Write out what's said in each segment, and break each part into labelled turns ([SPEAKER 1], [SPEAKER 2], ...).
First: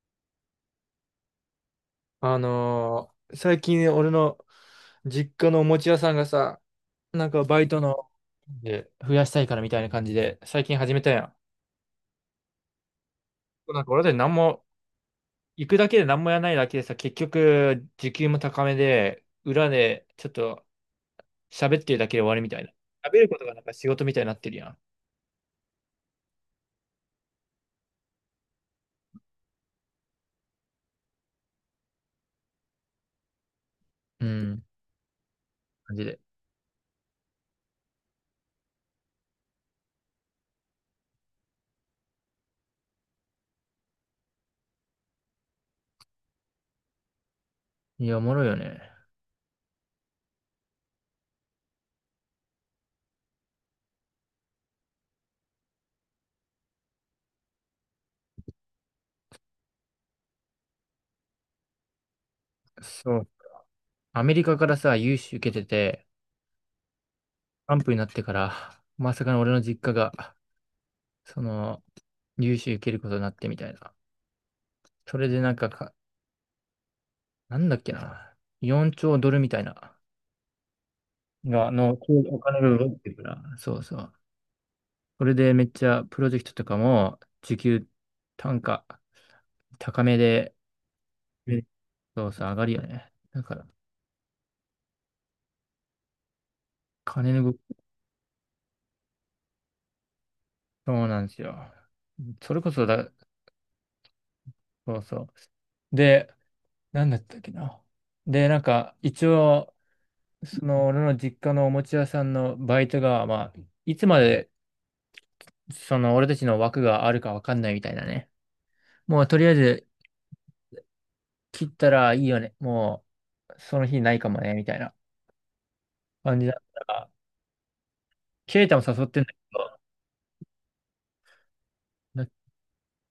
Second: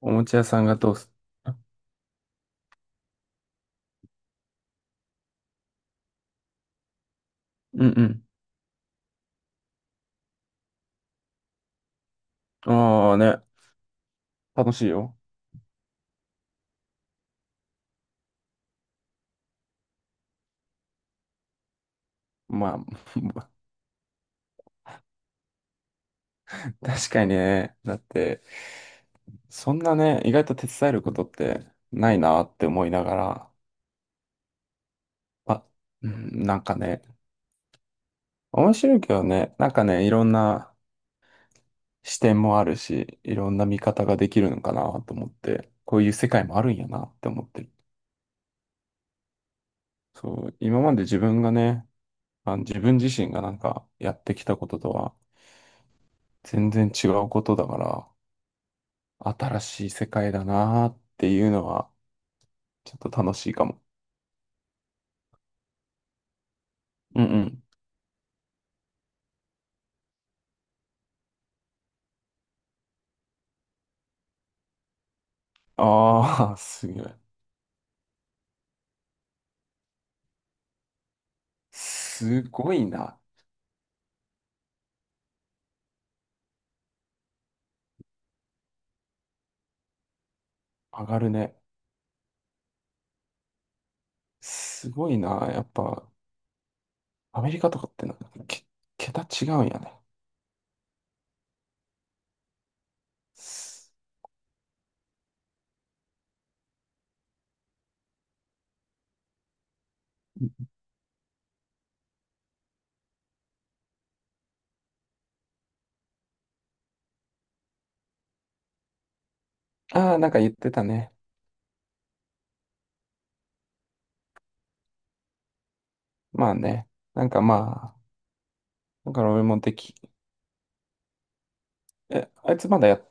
[SPEAKER 1] おもちゃ屋さんが通す。
[SPEAKER 2] 最近俺の実家のお餅屋さんがさ、なんかバイト
[SPEAKER 1] う
[SPEAKER 2] の
[SPEAKER 1] ん
[SPEAKER 2] で増やしたいからみたいな感じで、最近始めたやん。
[SPEAKER 1] うん。ああね、
[SPEAKER 2] なんか俺たち何も、
[SPEAKER 1] 楽しいよ。
[SPEAKER 2] 行くだけで何もやらないだけでさ、結局時給も高めで、裏でちょっと喋ってるだけで終わりみたい
[SPEAKER 1] ま
[SPEAKER 2] な。喋ること
[SPEAKER 1] あ、
[SPEAKER 2] がなんか仕事みたいになってるやん。
[SPEAKER 1] 確かにね。だって、そんなね、意外と手伝えることってないなって思いながら、
[SPEAKER 2] うん、
[SPEAKER 1] あ、
[SPEAKER 2] 感じ
[SPEAKER 1] う
[SPEAKER 2] で。
[SPEAKER 1] ん、なんかね、面白いけどね、なんかね、いろんな視点もあるし、いろんな見方ができるのかなと思って、こういう世界もあるんやなって思ってる。
[SPEAKER 2] いや、おもろいよね。
[SPEAKER 1] そう、今まで自分がね、あの自分自身がなんかやってきたこととは全然違うことだから、新しい世界だなーっていうのは、ちょっと
[SPEAKER 2] そう。
[SPEAKER 1] 楽しいかも。
[SPEAKER 2] アメリカからさ、融資受けてて、
[SPEAKER 1] うんうん。
[SPEAKER 2] アンプになってから、まさかの俺の実家がその、融資受けることになってみたいな。それでなんかか、
[SPEAKER 1] ああ、すごい。
[SPEAKER 2] なんだっけな。4兆ドルみたいな、が、の、お
[SPEAKER 1] す
[SPEAKER 2] 金が
[SPEAKER 1] ご
[SPEAKER 2] 動
[SPEAKER 1] い
[SPEAKER 2] いてる
[SPEAKER 1] な。
[SPEAKER 2] から。そうそう。それでめっちゃプロジェクトとかも、時給単価高めで、
[SPEAKER 1] 上がる
[SPEAKER 2] う
[SPEAKER 1] ね。
[SPEAKER 2] んそうそう、上がるよね。だから、
[SPEAKER 1] すごいな。やっぱ、
[SPEAKER 2] 金
[SPEAKER 1] ア
[SPEAKER 2] の
[SPEAKER 1] メ
[SPEAKER 2] 動き、
[SPEAKER 1] リカとかってなんか、桁違うんやね。
[SPEAKER 2] そうなんですよ。それこそだ、そうそう。で、なんだったっけな。で、なんか、一応、その、俺の実家のおもちゃ屋さんのバイトが、まあ、いつまでその俺たちの枠があるかわかんないみたいなね。もうとりあえず
[SPEAKER 1] ああー、なんか言ってたね。
[SPEAKER 2] 切ったらいいよね。もうその日ないかもね、みたいな感じ
[SPEAKER 1] まあ
[SPEAKER 2] だっ
[SPEAKER 1] ね。
[SPEAKER 2] たら、
[SPEAKER 1] なんかまあ、
[SPEAKER 2] ケイタも誘っ
[SPEAKER 1] だ
[SPEAKER 2] て
[SPEAKER 1] か
[SPEAKER 2] ん
[SPEAKER 1] ら俺も
[SPEAKER 2] の、
[SPEAKER 1] え、あいつまだ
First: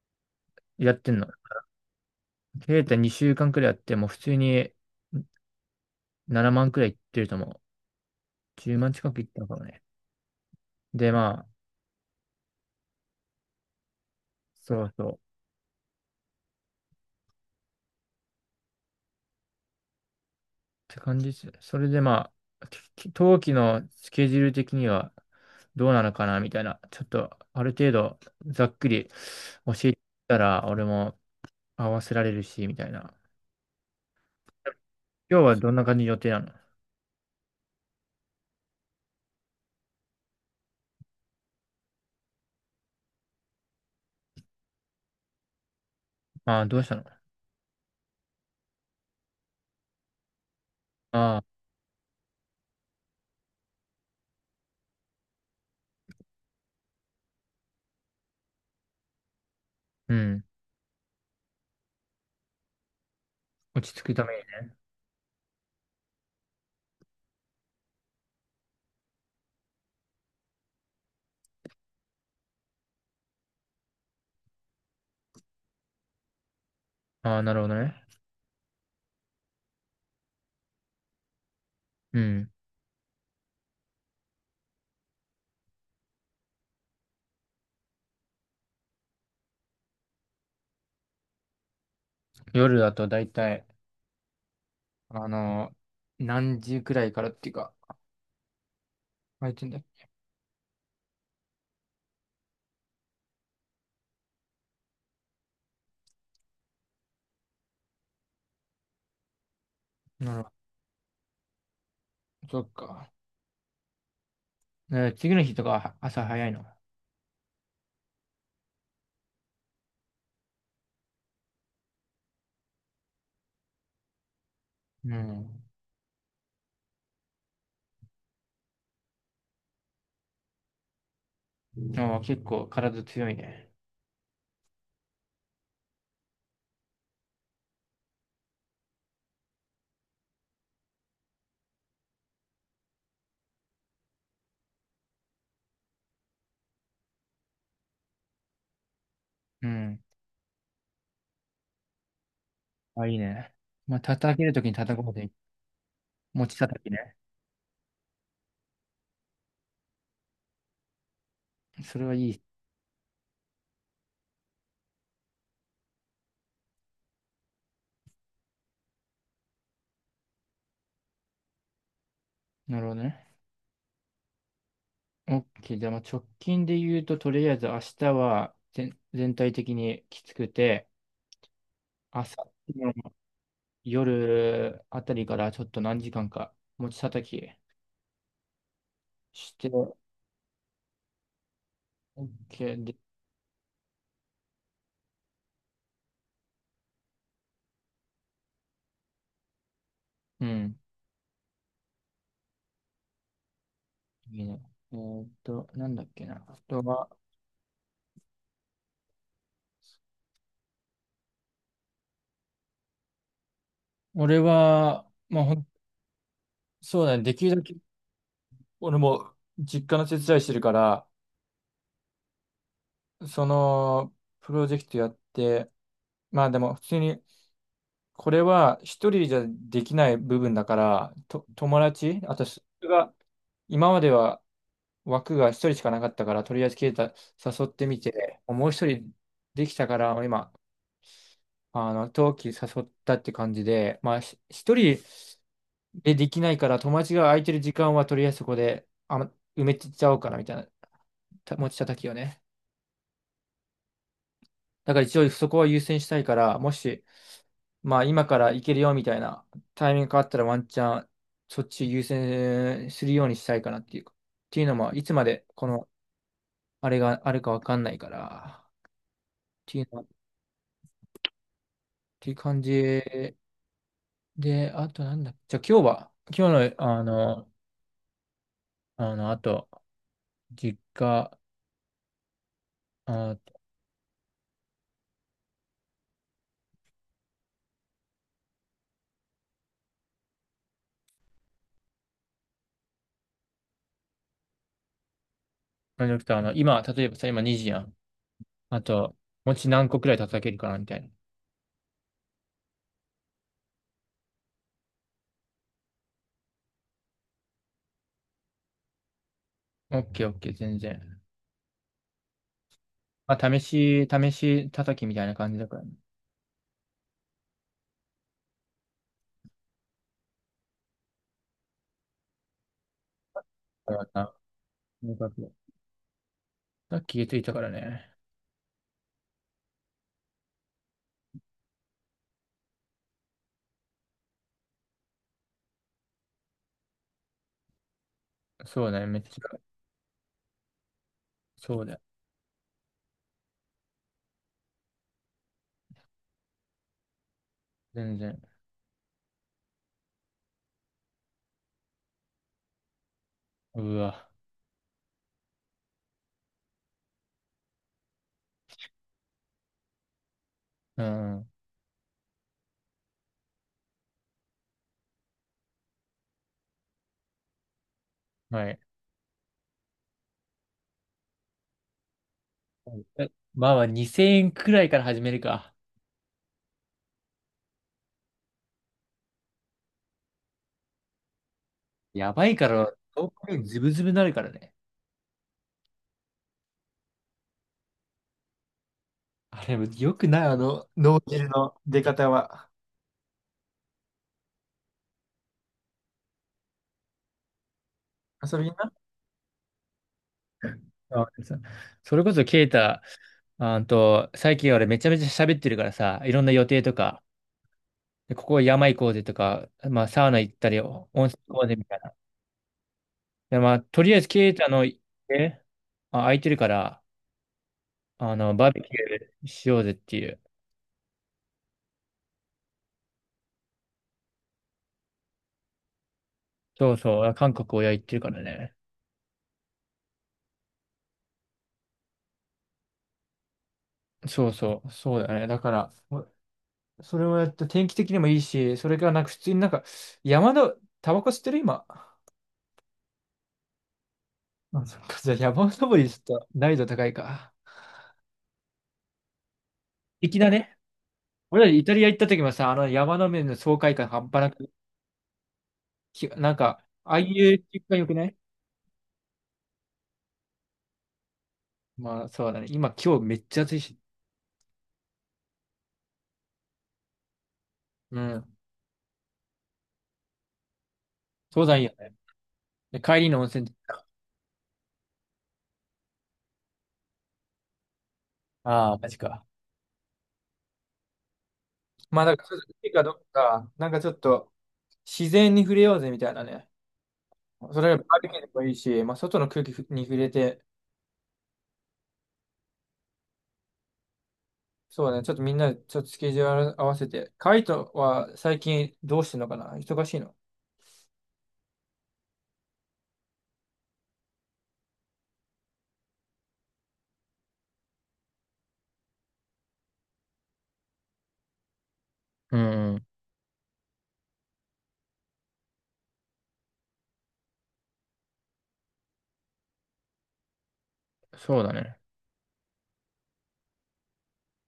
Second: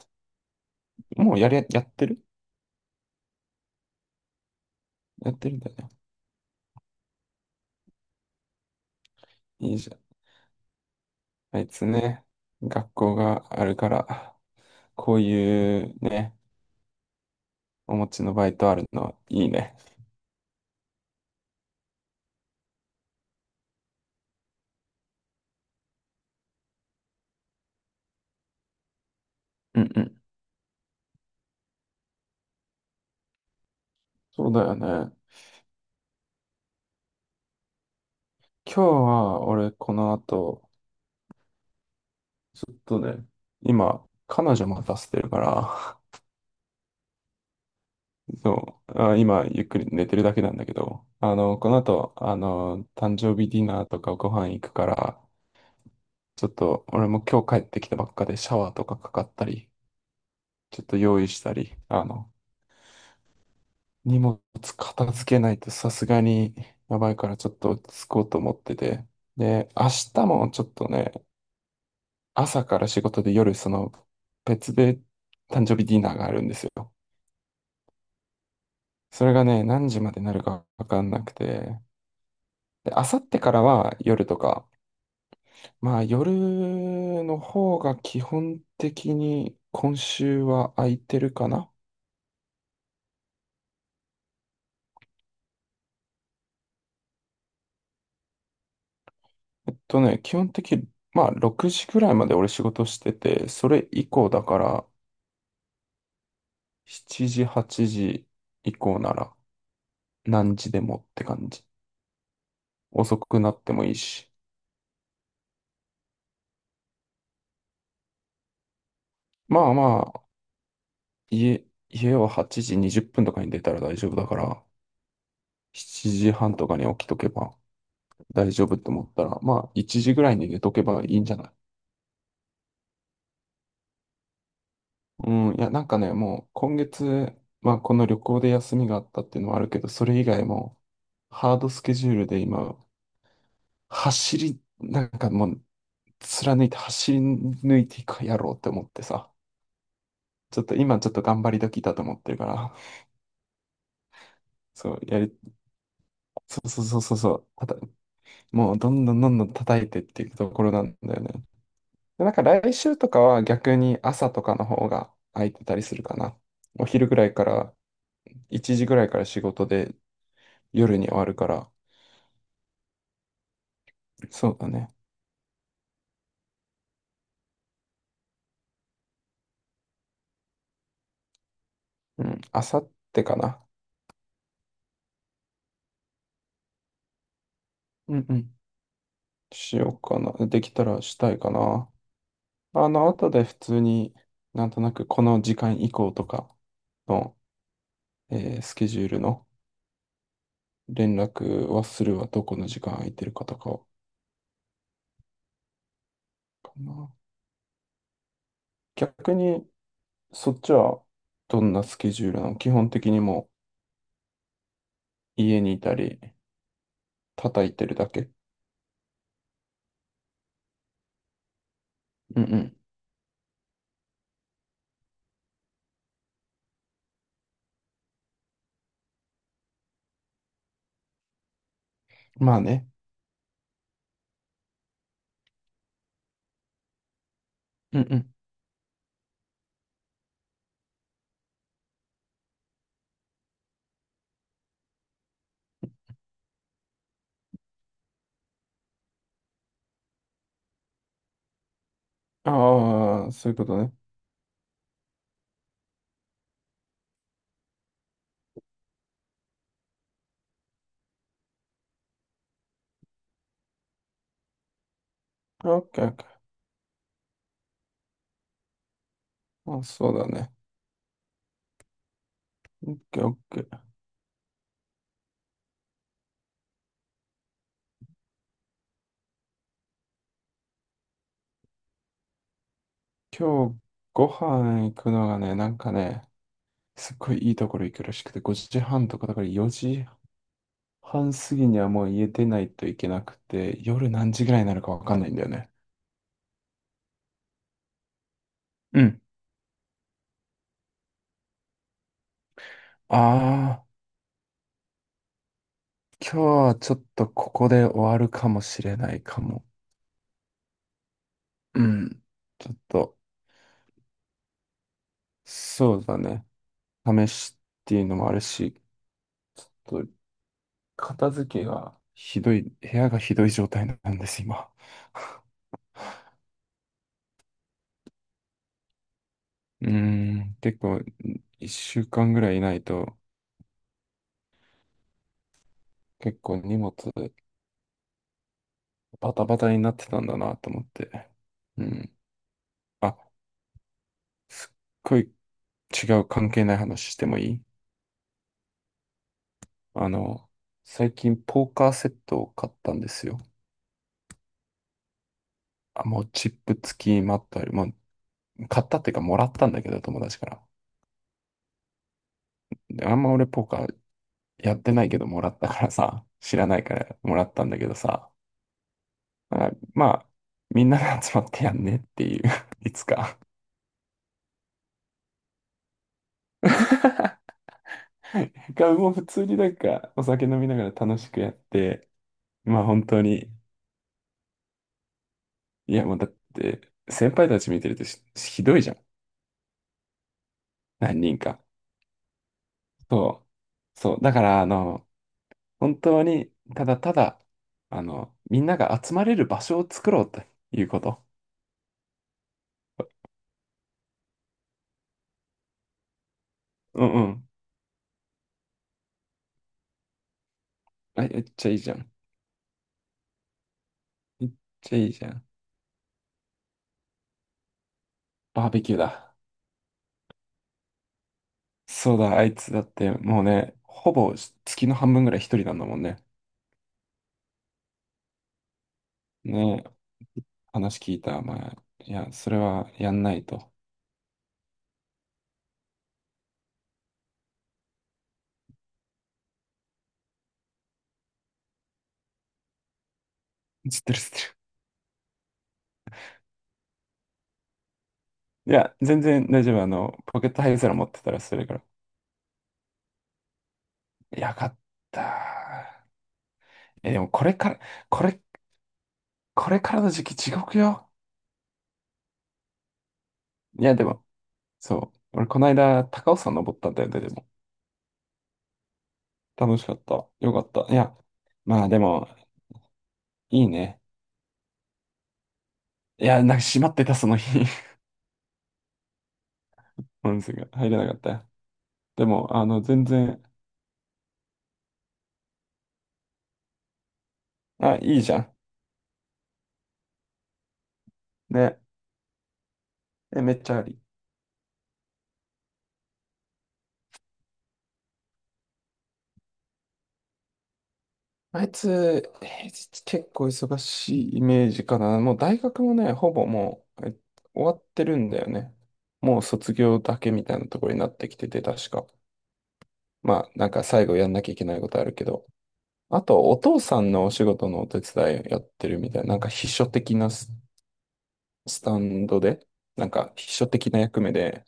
[SPEAKER 2] やってんの。
[SPEAKER 1] やってる
[SPEAKER 2] ケイタ2週間くらいやって、もう普通に
[SPEAKER 1] やってるんだよね。
[SPEAKER 2] 7万くらいいってると思う。10万近くいったのかも
[SPEAKER 1] いい
[SPEAKER 2] ね。
[SPEAKER 1] じゃん。
[SPEAKER 2] で、まあ、
[SPEAKER 1] あいつね、学校があるから、
[SPEAKER 2] そうそう。
[SPEAKER 1] こ
[SPEAKER 2] っ
[SPEAKER 1] ういうね、お持ちのバイトあるのいいね。
[SPEAKER 2] て感じです。それでまあ、冬季のスケジュール的にはどうなのかな、みたいな。ちょっとある程度ざっくり教
[SPEAKER 1] うん
[SPEAKER 2] えて
[SPEAKER 1] うん。
[SPEAKER 2] たら、俺も合わせられるし、みたいな。
[SPEAKER 1] そうだよね。
[SPEAKER 2] 今日はどんな感じの予定なの？
[SPEAKER 1] 今日は俺この後、ちょっとね、今、彼女待たせてるから、
[SPEAKER 2] ああ、どうしたの？
[SPEAKER 1] そう、あ、今ゆっくり寝てるだけなんだけど、あ
[SPEAKER 2] ああ、
[SPEAKER 1] の、この後、あの、誕生日ディナーとかご飯行くから、ちょっと俺も今日帰ってきたばっかでシャワーとかかかったり、
[SPEAKER 2] うん。
[SPEAKER 1] ちょっと用意したり、あの、
[SPEAKER 2] 落ち着く
[SPEAKER 1] 荷
[SPEAKER 2] ために
[SPEAKER 1] 物
[SPEAKER 2] ね。
[SPEAKER 1] 片付けないとさすがにやばいからちょっと落ち着こうと思ってて、で、明日もちょっとね、朝から仕事で夜、その別で誕生日ディナーがあるんですよ。
[SPEAKER 2] ああ、なるほどね。
[SPEAKER 1] それがね、何時までなるかわかんなくて。
[SPEAKER 2] うん。
[SPEAKER 1] で、あさってからは夜とか、まあ夜の方が基本的に今週は空いてるかな。
[SPEAKER 2] 夜だと大体、あの、何時くらいからっていうか、空いてんだよ。
[SPEAKER 1] 基本的に、まあ6時ぐらいまで俺仕事してて、それ以降だから7時、8時以降なら
[SPEAKER 2] なるほ
[SPEAKER 1] 何時でもって感じ。
[SPEAKER 2] ど。そっか。
[SPEAKER 1] 遅くなってもいいし。
[SPEAKER 2] ね、次の日とかは朝早いの？
[SPEAKER 1] まあまあ、家は8時20分とかに出たら大丈夫だから、
[SPEAKER 2] うん。
[SPEAKER 1] 7時半とかに起きとけば大丈夫って思ったら、まあ1時ぐらいに寝とけばいいんじゃない？
[SPEAKER 2] ああ、結構体強いね。
[SPEAKER 1] うん、いや、なんかね、もう今月、まあこの旅行で休みがあったっていうのはあるけど、それ以外もハードスケジュールで今、なんかもう貫いて走り抜いていくかやろうって思ってさ、
[SPEAKER 2] うん。
[SPEAKER 1] ちょっと今ちょっと頑張り時だと思ってるから、
[SPEAKER 2] あ、いいね。まあ、叩けるときに
[SPEAKER 1] そう、
[SPEAKER 2] 叩こうで、持ち
[SPEAKER 1] そう
[SPEAKER 2] 叩
[SPEAKER 1] そう
[SPEAKER 2] き
[SPEAKER 1] そう
[SPEAKER 2] ね。
[SPEAKER 1] そうそう。もうどんどんどんどん叩いてっていくところなんだよね。
[SPEAKER 2] それは
[SPEAKER 1] で、
[SPEAKER 2] い
[SPEAKER 1] なん
[SPEAKER 2] い。
[SPEAKER 1] か来週とかは逆に朝とかの方が空いてたりするかな。お昼ぐらいから、1時ぐらいから仕事で夜に終わるから、
[SPEAKER 2] なるほどね。
[SPEAKER 1] そうだね。
[SPEAKER 2] OK。じゃあ、まあ直近で言うと、とりあえず明日は全体的にきつくて、
[SPEAKER 1] うん、
[SPEAKER 2] 朝、
[SPEAKER 1] あさってかな。
[SPEAKER 2] 夜あたりからちょっと何時間か持ち叩き
[SPEAKER 1] うんうん。
[SPEAKER 2] し
[SPEAKER 1] しよ
[SPEAKER 2] て、
[SPEAKER 1] うかな。できたらしたいかな。
[SPEAKER 2] OK
[SPEAKER 1] あ
[SPEAKER 2] で、
[SPEAKER 1] の、後で普通になんとなくこの時間以降とかの、スケジュールの
[SPEAKER 2] うん、
[SPEAKER 1] 連絡はするわ。どこの時間空いてるかとかを。
[SPEAKER 2] いいね。なんだっけな。あ
[SPEAKER 1] か
[SPEAKER 2] とは、
[SPEAKER 1] な、逆に、そっちはどんなスケジュールなの？基本的にも
[SPEAKER 2] 俺は、ま
[SPEAKER 1] う
[SPEAKER 2] あ、
[SPEAKER 1] 家にいたり、
[SPEAKER 2] そうだね。できるだ
[SPEAKER 1] 叩い
[SPEAKER 2] け、
[SPEAKER 1] てるだけ。
[SPEAKER 2] 俺も実家の手伝いしてるから、
[SPEAKER 1] うんうん。
[SPEAKER 2] その、プロジェクトやって、まあでも、普通にこれは一人じゃできない部分だから、と、友達、あと
[SPEAKER 1] ま
[SPEAKER 2] そ
[SPEAKER 1] あね。
[SPEAKER 2] れが、今までは枠が一人しかなかったから、とりあえずケイタ誘って
[SPEAKER 1] う
[SPEAKER 2] み
[SPEAKER 1] んうん。
[SPEAKER 2] て、もう一人できたから、今、あの、冬季誘ったって感じで、まあ、一人でできないから、友達が空いてる時間はとりあえずそこで、あ、埋めちゃおうかなみたいな、持ち叩きをね。
[SPEAKER 1] ああ、そういうことね。
[SPEAKER 2] だから一応そこは優先したいから、もし、まあ今から行けるよみたいなタイミングがあったらワンチャンそっち優先するようにしたいかなっていうか。っていうのも、いつまでこ
[SPEAKER 1] オッ
[SPEAKER 2] の
[SPEAKER 1] ケーオッケー。
[SPEAKER 2] あれがあるかわかんないから。っ
[SPEAKER 1] ま
[SPEAKER 2] てい
[SPEAKER 1] あ、
[SPEAKER 2] うの、っ
[SPEAKER 1] そうだね。
[SPEAKER 2] ていう感
[SPEAKER 1] オッケーオ
[SPEAKER 2] じ
[SPEAKER 1] ッケー。
[SPEAKER 2] で、あとなんだ。じゃあ今日は、今日のあと、実家、あ、なん
[SPEAKER 1] 今日ご飯行くのがね、なんかね、すっごいいいところ行くらしくて、5時半とかだから4時半過ぎにはもう家出ないといけなくて、夜何時ぐらいになるかわかんないんだよね。
[SPEAKER 2] じゃなくて、あの、今、例えばさ、今2時やん。あ
[SPEAKER 1] う
[SPEAKER 2] と、
[SPEAKER 1] ん。
[SPEAKER 2] 餅何個くらい叩けるかなみたいな。
[SPEAKER 1] ああ、今日はちょっとここで終わるかもしれないかも。
[SPEAKER 2] オッケーオッケー、全然。
[SPEAKER 1] うん。ちょっと、
[SPEAKER 2] まあ、試し叩きみたいな感じだからね。
[SPEAKER 1] そうだね。試しっていうのもあるし、ちょっと片付けがひどい、部屋がひどい状態
[SPEAKER 2] だから
[SPEAKER 1] なんで
[SPEAKER 2] さ、
[SPEAKER 1] す、今。
[SPEAKER 2] よかっ た、さっき気づいたからね。
[SPEAKER 1] うーん、結構、1週間ぐらいいないと、結構荷物
[SPEAKER 2] そうだね、めっ
[SPEAKER 1] バ
[SPEAKER 2] ち
[SPEAKER 1] タバ
[SPEAKER 2] ゃ。
[SPEAKER 1] タになってたんだなと思って。
[SPEAKER 2] そ
[SPEAKER 1] う
[SPEAKER 2] うだよ。
[SPEAKER 1] ん。あ、すっごい違う関係ない話してもいい？
[SPEAKER 2] 全然。
[SPEAKER 1] あの、最近ポーカーセットを買ったんですよ。
[SPEAKER 2] うわ。
[SPEAKER 1] あ、もうチップ付きマットある。もう買ったっていうかもらったんだけど、友達から。
[SPEAKER 2] うん。
[SPEAKER 1] で、あんま俺ポーカーやってないけどもらったからさ、知らないからもらったんだけどさ、
[SPEAKER 2] はい。
[SPEAKER 1] あまあ、みんなで集まってやんねっていう。 いつか。
[SPEAKER 2] まあまあ、2000円くらいから始めるか。
[SPEAKER 1] が、もう普通になんかお酒飲みながら楽しくやって、
[SPEAKER 2] やばいか
[SPEAKER 1] まあ
[SPEAKER 2] ら、
[SPEAKER 1] 本当
[SPEAKER 2] 遠
[SPEAKER 1] に、
[SPEAKER 2] くにズブズブになるからね。
[SPEAKER 1] いやもうだって、先輩たち見てるとしひどいじゃん。
[SPEAKER 2] あれ、よくない、あの、
[SPEAKER 1] 何
[SPEAKER 2] 脳
[SPEAKER 1] 人
[SPEAKER 2] 汁
[SPEAKER 1] か。
[SPEAKER 2] の出方は。
[SPEAKER 1] そう。そう。だから、あの、本当に、ただただ、あの、
[SPEAKER 2] 遊
[SPEAKER 1] み
[SPEAKER 2] び
[SPEAKER 1] ん
[SPEAKER 2] に
[SPEAKER 1] な
[SPEAKER 2] な。
[SPEAKER 1] が集まれる場所を作ろうということ。
[SPEAKER 2] あそそれこそ、ケイタ、あんと、最近俺めちゃめちゃ喋ってるからさ、いろんな予定と
[SPEAKER 1] うんう
[SPEAKER 2] か、
[SPEAKER 1] ん。
[SPEAKER 2] で、ここ山行こうぜとか、まあ、サウナ行ったり、温
[SPEAKER 1] あ、
[SPEAKER 2] 泉
[SPEAKER 1] めっ
[SPEAKER 2] 行こ
[SPEAKER 1] ち
[SPEAKER 2] う
[SPEAKER 1] ゃ
[SPEAKER 2] ぜ
[SPEAKER 1] いい
[SPEAKER 2] み
[SPEAKER 1] じ
[SPEAKER 2] た
[SPEAKER 1] ゃ
[SPEAKER 2] い
[SPEAKER 1] ん。
[SPEAKER 2] な。で、まあ、とりあえず、
[SPEAKER 1] め
[SPEAKER 2] ケ
[SPEAKER 1] っ
[SPEAKER 2] イタの
[SPEAKER 1] ちゃ
[SPEAKER 2] 家、
[SPEAKER 1] いいじゃん。
[SPEAKER 2] あ、空いてるから、あの、
[SPEAKER 1] バ
[SPEAKER 2] バ
[SPEAKER 1] ー
[SPEAKER 2] ーベ
[SPEAKER 1] ベ
[SPEAKER 2] キ
[SPEAKER 1] キュー
[SPEAKER 2] ュ
[SPEAKER 1] だ。
[SPEAKER 2] ーしようぜっていう。
[SPEAKER 1] そうだ、あいつだってもうね、ほぼ月の半分ぐらい一人なんだもんね。
[SPEAKER 2] そうそう、韓国親行ってるからね。
[SPEAKER 1] ねえ、話聞いた。まあ、いや、それはやんないと。
[SPEAKER 2] そうそう、そうだね。だから、それをやって、天気的にもいいし、それからなんか普通になんか、山の、タバコ吸ってる今。
[SPEAKER 1] 知ってる知ってる。
[SPEAKER 2] あ、そっか、じゃあ山登りちょっと難易度高いか。
[SPEAKER 1] いや、全然大丈夫。あの、
[SPEAKER 2] 粋
[SPEAKER 1] ポケ
[SPEAKER 2] だ
[SPEAKER 1] ットハ
[SPEAKER 2] ね。
[SPEAKER 1] イゼロ持ってたらそれ
[SPEAKER 2] 俺ら
[SPEAKER 1] から。
[SPEAKER 2] イタリア行った時もさ、あの山の面の爽快感半端
[SPEAKER 1] や
[SPEAKER 2] な
[SPEAKER 1] よか
[SPEAKER 2] く、
[SPEAKER 1] った。
[SPEAKER 2] なんか、
[SPEAKER 1] え、
[SPEAKER 2] あ
[SPEAKER 1] で
[SPEAKER 2] あい
[SPEAKER 1] もこれ
[SPEAKER 2] う
[SPEAKER 1] から、
[SPEAKER 2] 気感良く
[SPEAKER 1] こ
[SPEAKER 2] ない？
[SPEAKER 1] れ、これからの時期地獄よ。
[SPEAKER 2] まあ、そうだね。今、今日めっちゃ暑い
[SPEAKER 1] いや、
[SPEAKER 2] し。
[SPEAKER 1] でも、そう。俺この間、高尾山登ったんだよね、でも。
[SPEAKER 2] うん。
[SPEAKER 1] 楽しかった。よかった。いや、
[SPEAKER 2] 登山いい
[SPEAKER 1] まあ
[SPEAKER 2] よ
[SPEAKER 1] で
[SPEAKER 2] ね。
[SPEAKER 1] も、
[SPEAKER 2] で、帰りの温
[SPEAKER 1] いい
[SPEAKER 2] 泉。
[SPEAKER 1] ね。いや、なんか閉まってた、その日。
[SPEAKER 2] ああ、マジか。
[SPEAKER 1] 本数が入れなかったよ。
[SPEAKER 2] まあ、
[SPEAKER 1] で
[SPEAKER 2] だから、ち
[SPEAKER 1] も、
[SPEAKER 2] ょっ
[SPEAKER 1] あ
[SPEAKER 2] と
[SPEAKER 1] の、
[SPEAKER 2] いいか
[SPEAKER 1] 全
[SPEAKER 2] どう
[SPEAKER 1] 然、
[SPEAKER 2] か、なんかちょっと、自然に触れようぜみたいなね。それ
[SPEAKER 1] あ、
[SPEAKER 2] がバ
[SPEAKER 1] い
[SPEAKER 2] ー
[SPEAKER 1] い
[SPEAKER 2] ベ
[SPEAKER 1] じ
[SPEAKER 2] キュ
[SPEAKER 1] ゃ
[SPEAKER 2] ーで
[SPEAKER 1] ん。
[SPEAKER 2] もいいし、まあ、外の空気に触れて、
[SPEAKER 1] ね。え、めっちゃあり。
[SPEAKER 2] そうだね。ちょっとみんな、ちょっとスケジュール合わせて。カイトは最近どうしてんのかな、忙しいの？
[SPEAKER 1] あいつ、平日結構忙しいイメージかな。もう大学もね、ほぼもう、終わってるんだよね。もう卒業だけみたいなところになってきてて、確か。
[SPEAKER 2] うんうん、
[SPEAKER 1] まあ、なんか最後やんなきゃいけないことあるけど。あと、お父さんのお仕事のお手伝いやってるみたいな、なんか秘書的な
[SPEAKER 2] そうだ
[SPEAKER 1] スタ
[SPEAKER 2] ね。
[SPEAKER 1] ンドで、なんか秘書的な役目で、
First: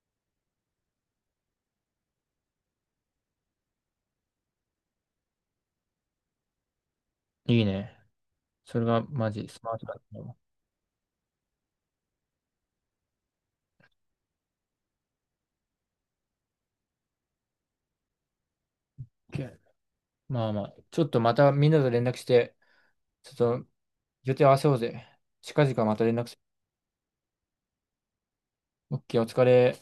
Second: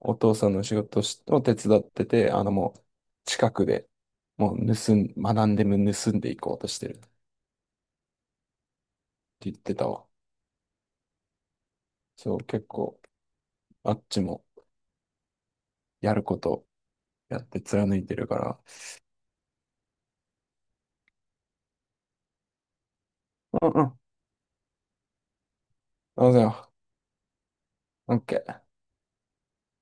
[SPEAKER 1] お父さんの仕事を手伝ってて、あのもう近くでもう学んでも盗んでいこうとしてるって
[SPEAKER 2] いいね。それがマジ
[SPEAKER 1] 言っ
[SPEAKER 2] スマ
[SPEAKER 1] て
[SPEAKER 2] ート
[SPEAKER 1] た
[SPEAKER 2] だと
[SPEAKER 1] わ。
[SPEAKER 2] 思
[SPEAKER 1] そう、結構あっちもやることやって貫いてるから。
[SPEAKER 2] う。OK、 まあまあ、ちょっとまたみんなと連絡して、ちょっ
[SPEAKER 1] う
[SPEAKER 2] と
[SPEAKER 1] んうん。
[SPEAKER 2] 予定合わせようぜ。近々また連
[SPEAKER 1] あ、
[SPEAKER 2] 絡。
[SPEAKER 1] じゃあ、OK。
[SPEAKER 2] オッケー、お疲れ。